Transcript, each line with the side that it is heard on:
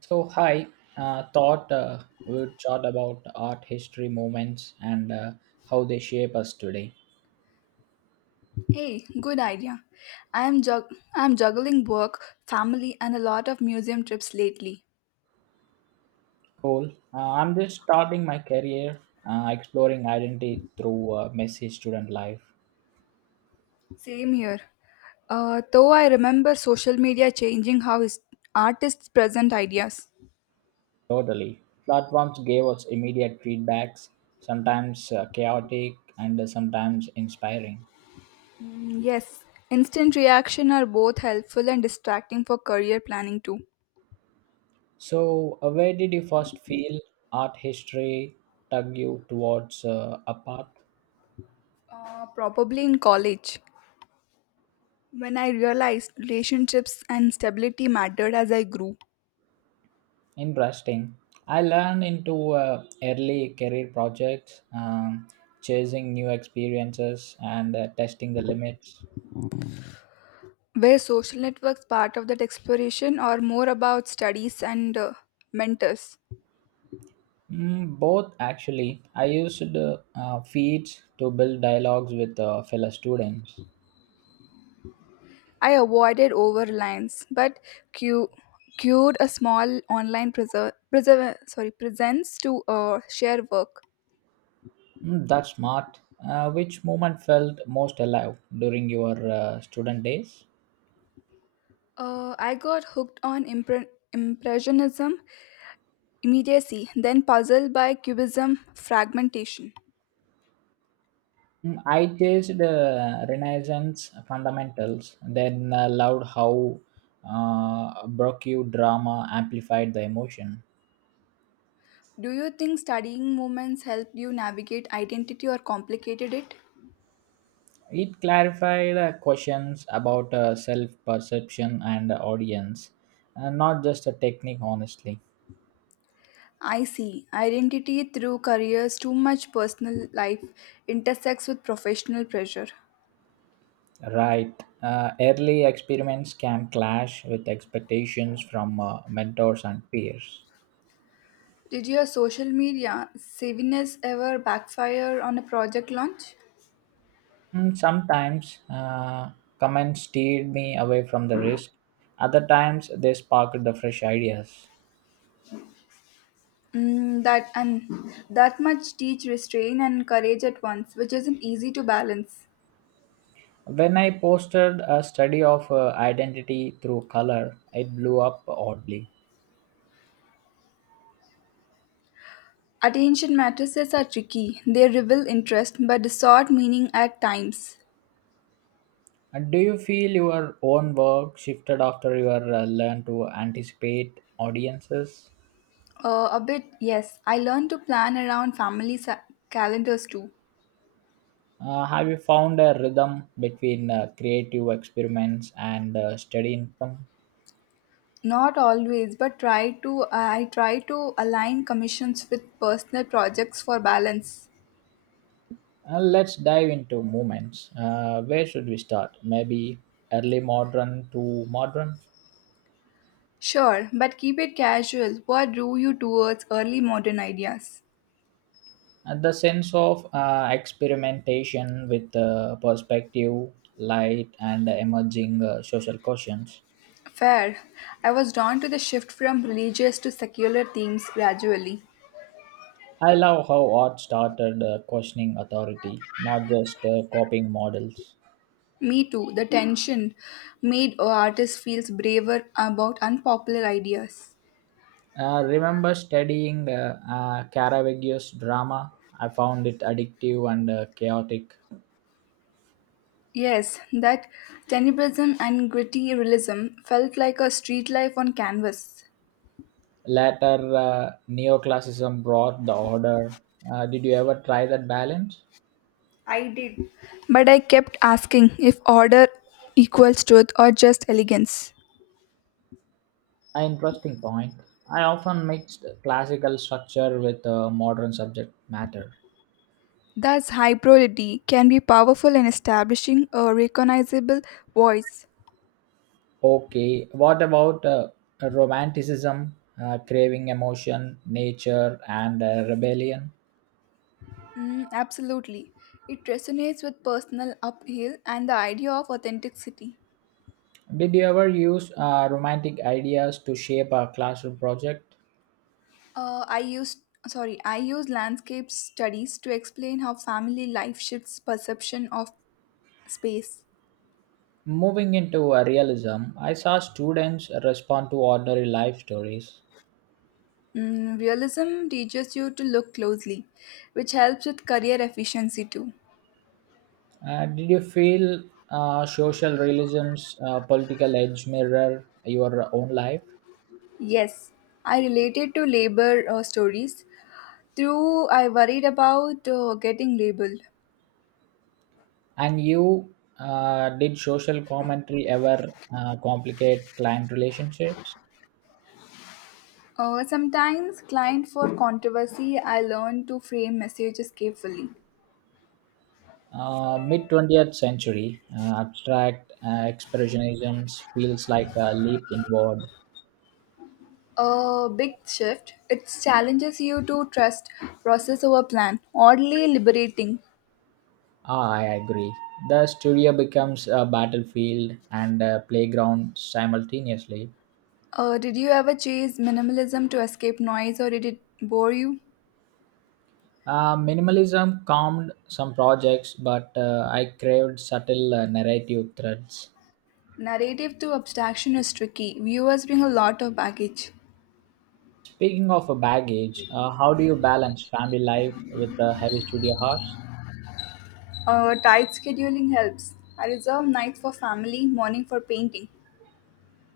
right: So, hi. Thought we'd chat about art history movements and how they shape us today.
left: Hey, good idea. I am juggling work, family, and a lot of museum trips lately.
right: Cool. I'm just starting my career, exploring identity through messy student life.
left: Same here. Though I remember social media changing how artists present ideas.
right: Totally. Platforms gave us immediate feedbacks, sometimes chaotic and sometimes inspiring.
left: Mm, yes, instant reaction are both helpful and distracting for career planning too.
right: So, where did you first feel art history tug you towards a path?
left: Probably in college, when I realized relationships and stability mattered as I grew.
right: Interesting. I learned into early career projects, chasing new experiences and testing the limits.
left: Were social networks part of that exploration or more about studies and mentors?
right: Mm, both actually. I used feeds to build dialogues with fellow students.
left: I avoided overlines, but cu- cued a small online presence to share work.
right: Mm, that's smart. Which moment felt most alive during your student days?
left: I got hooked on impressionism immediacy, then puzzled by cubism fragmentation.
right: Mm, I chased Renaissance fundamentals, then loved how Brocu drama amplified the emotion.
left: Do you think studying movements helped you navigate identity or complicated it?
right: It clarified questions about self perception and audience, and not just a technique, honestly.
left: I see. Identity through careers, too much personal life intersects with professional pressure.
right: Right. Early experiments can clash with expectations from mentors and peers.
left: Did your social media savviness ever backfire on a project launch?
right: Mm, sometimes comments steered me away from the risk. Other times they sparked the fresh ideas.
left: Mm, that and that much teach restraint and courage at once, which isn't easy to balance.
right: When I posted a study of identity through color, it blew up oddly.
left: Attention matrices are tricky. They reveal interest but distort meaning at times.
right: And do you feel your own work shifted after you are, learn to anticipate audiences?
left: A bit, yes. I learned to plan around family calendars too.
right: Have you found a rhythm between creative experiments and steady income?
left: Not always, but try to I try to align commissions with personal projects for balance.
right: Let's dive into movements. Where should we start? Maybe early modern to modern?
left: Sure, but keep it casual. What drew you towards early modern ideas?
right: The sense of experimentation with perspective, light, and emerging social questions.
left: Fair. I was drawn to the shift from religious to secular themes gradually.
right: I love how art started questioning authority, not just copying models.
left: Me too. The tension made artists feel braver about unpopular ideas.
right: Remember studying Caravaggios drama? I found it addictive and chaotic.
left: Yes, that tenebrism and gritty realism felt like a street life on canvas.
right: Later, neoclassicism brought the order. Did you ever try that balance?
left: I did. But I kept asking if order equals truth or just elegance.
right: An interesting point. I often mixed classical structure with modern subject matter.
left: Thus, hybridity can be powerful in establishing a recognizable voice.
right: Okay, what about romanticism, craving emotion, nature, and rebellion?
left: Mm, absolutely. It resonates with personal uphill and the idea of authenticity.
right: Did you ever use romantic ideas to shape a classroom project?
left: Uh, I used I use landscape studies to explain how family life shifts perception of space.
right: Moving into realism, I saw students respond to ordinary life stories.
left: Mm, realism teaches you to look closely, which helps with career efficiency too.
right: Did you feel social realism's political edge mirror your own life?
left: Yes, I related to labor stories. True, I worried about getting labeled.
right: And you, did social commentary ever complicate client relationships?
left: Sometimes, client for controversy, I learned to frame messages carefully.
right: Mid 20th century, abstract expressionism feels like a leap inward.
left: A big shift. It challenges you to trust process over plan. Oddly liberating.
right: Ah, I agree. The studio becomes a battlefield and a playground simultaneously.
left: Did you ever chase minimalism to escape noise, or did it bore you?
right: Minimalism calmed some projects, but I craved subtle narrative threads.
left: Narrative to abstraction is tricky. Viewers bring a lot of baggage.
right: Speaking of a baggage, how do you balance family life with the heavy studio hours?
left: Tight scheduling helps. I reserve nights for family, morning for painting.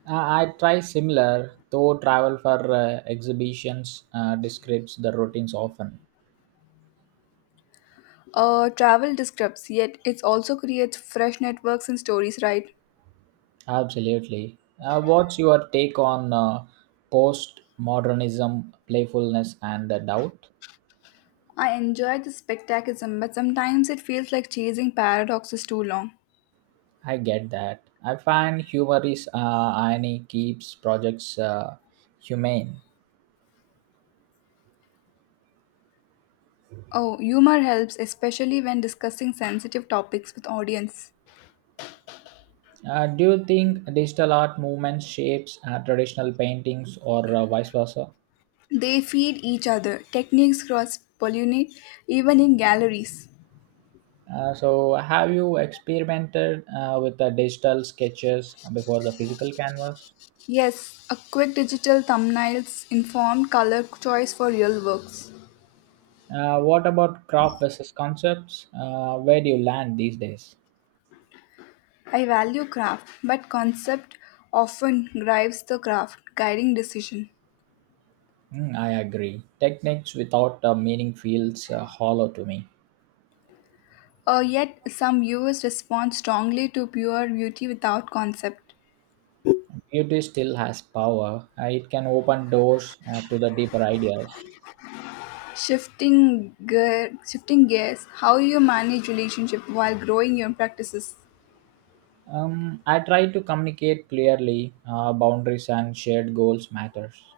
right: I try similar, though travel for exhibitions describes the routines often.
left: Travel disrupts, yet it also creates fresh networks and stories, right?
right: Absolutely. What's your take on post-modernism, playfulness, and doubt?
left: I enjoy the spectacism, but sometimes it feels like chasing paradoxes too long.
right: I get that. I find humor is irony keeps projects humane.
left: Oh, humor helps, especially when discussing sensitive topics with audience.
right: Do you think digital art movement shapes traditional paintings or vice versa?
left: They feed each other. Techniques cross-pollinate, even in galleries.
right: So, have you experimented with the digital sketches before the physical canvas?
left: Yes, a quick digital thumbnails, informed color choice for real works.
right: What about craft versus concepts? Where do you land these days?
left: I value craft, but concept often drives the craft, guiding decision.
right: Mm, I agree. Techniques without meaning feels hollow to me.
left: Yet, some viewers respond strongly to pure beauty without concept.
right: Beauty still has power. It can open doors to the deeper ideas.
left: Shifting gears, how you manage relationship while growing your practices.
right: I try to communicate clearly. Boundaries and shared goals matters.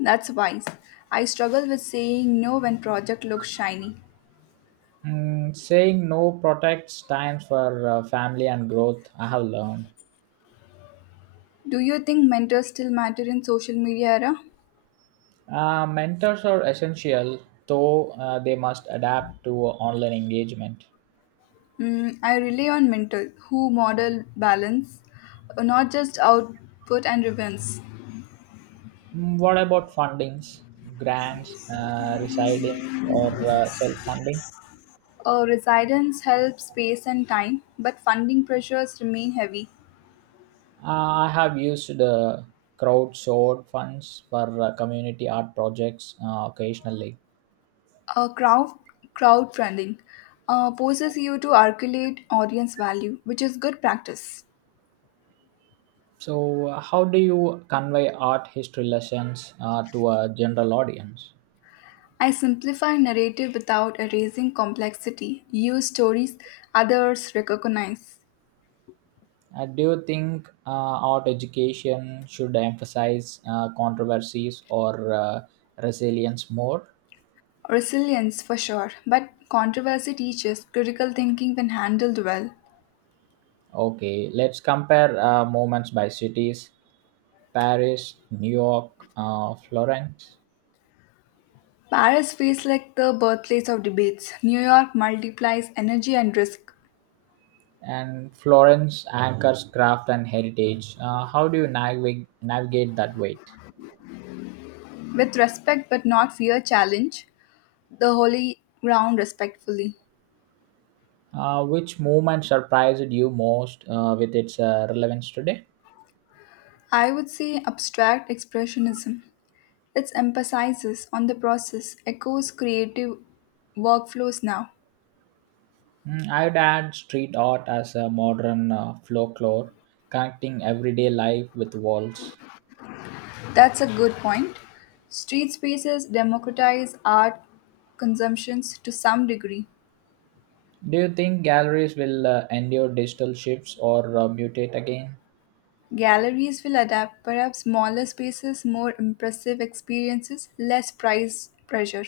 left: That's wise. I struggle with saying no when project looks shiny.
right: Mm, saying no protects time for family and growth. I have learned.
left: Do you think mentors still matter in social media era?
right: Mentors are essential, though they must adapt to online engagement.
left: Mm, I rely on mentors who model balance, not just output and returns.
right: Mm, what about fundings, grants, residings, or self funding?
left: Residence helps space and time, but funding pressures remain heavy.
right: I have used crowdsourced funds for community art projects occasionally.
left: Uh, crowd Crowdfunding poses you to articulate audience value, which is good practice.
right: So, how do you convey art history lessons to a general audience?
left: I simplify narrative without erasing complexity. Use stories others recognize.
right: Do you think art education should emphasize controversies or resilience more?
left: Resilience for sure, but controversy teaches critical thinking when handled well.
right: Okay, let's compare moments by cities: Paris, New York, Florence.
left: Paris feels like the birthplace of debates. New York multiplies energy and risk.
right: And Florence anchors craft and heritage. How do you navigate that weight?
left: With respect but not fear, challenge the holy ground respectfully.
right: Which movement surprised you most with its relevance today?
left: I would say abstract expressionism. It emphasizes on the process, echoes creative workflows now.
right: Mm, I would add street art as a modern folklore, connecting everyday life with walls.
left: That's a good point. Street spaces democratize art consumptions to some degree.
right: Do you think galleries will endure digital shifts or mutate again?
left: Galleries will adapt, perhaps smaller spaces, more impressive experiences, less price pressure.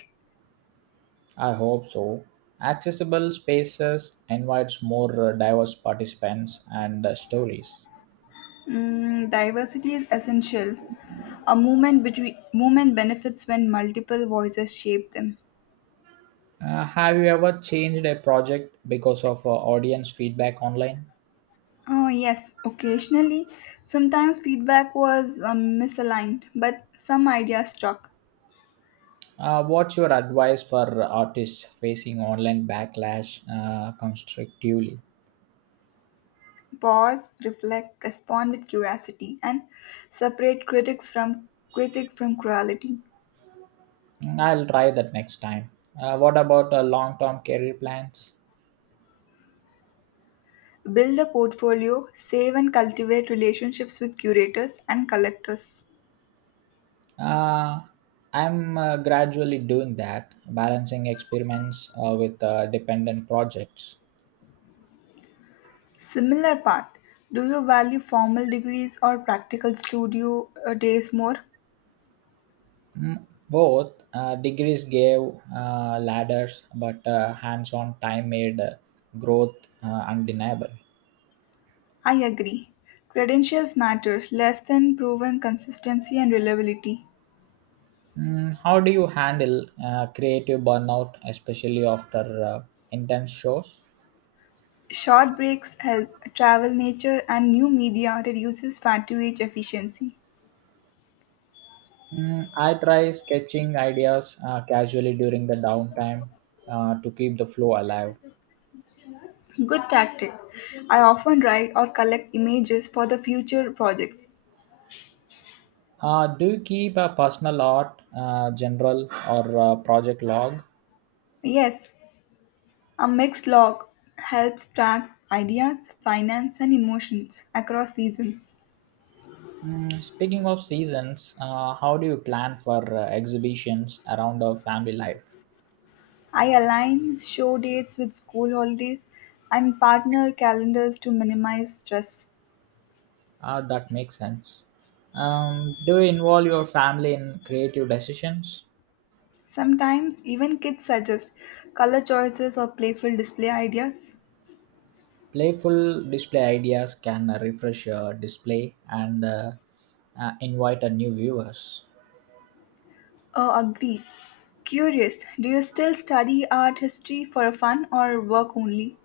right: I hope so. Accessible spaces invites more diverse participants and stories.
left: Mm, diversity is essential. A movement between movement benefits when multiple voices shape them.
right: Have you ever changed a project because of audience feedback online?
left: Oh, yes, occasionally. Sometimes feedback was misaligned, but some ideas stuck.
right: What's your advice for artists facing online backlash constructively?
left: Pause, reflect, respond with curiosity, and separate critic from cruelty.
right: Mm, I'll try that next time. What about long term career plans?
left: Build a portfolio, save and cultivate relationships with curators and collectors.
right: Uh, I'm gradually doing that, balancing experiments with dependent projects.
left: Similar path. Do you value formal degrees or practical studio days more?
right: Mm, both degrees gave ladders, but hands on time made growth undeniable.
left: I agree. Credentials matter less than proven consistency and reliability.
right: Mm, how do you handle creative burnout, especially after intense shows?
left: Short breaks help travel nature and new media reduces fatigue efficiency.
right: Mm, I try sketching ideas casually during the downtime to keep the flow alive.
left: Good tactic. I often write or collect images for the future projects.
right: Do you keep a personal art, general, or project log?
left: Yes, a mixed log helps track ideas, finance and emotions across seasons.
right: Mm, speaking of seasons, how do you plan for exhibitions around our family life?
left: I align show dates with school holidays and partner calendars to minimize stress.
right: Ah, that makes sense. Do you involve your family in creative decisions?
left: Sometimes even kids suggest color choices or playful display ideas.
right: Playful display ideas can refresh your display and invite a new viewers.
left: Oh, agreed. Curious, do you still study art history for fun or work only?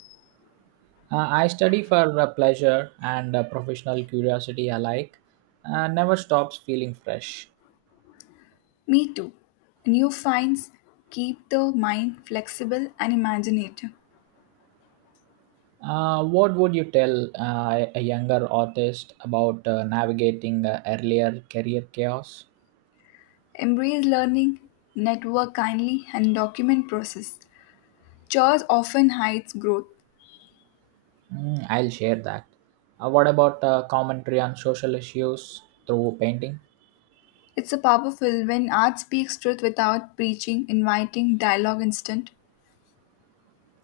right: I study for pleasure and professional curiosity alike. Never stops feeling fresh.
left: Me too. New finds keep the mind flexible and imaginative.
right: What would you tell a younger artist about navigating earlier career chaos?
left: Embrace learning, network kindly, and document process. Chores often hides growth.
right: Mm, I'll share that. What about commentary on social issues through painting?
left: It's a powerful when art speaks truth without preaching, inviting dialogue instant.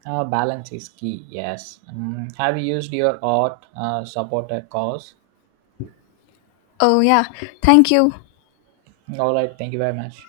right: Balance is key, yes. Mm, have you used your art support a cause?
left: Oh yeah, thank you.
right: All right, thank you very much.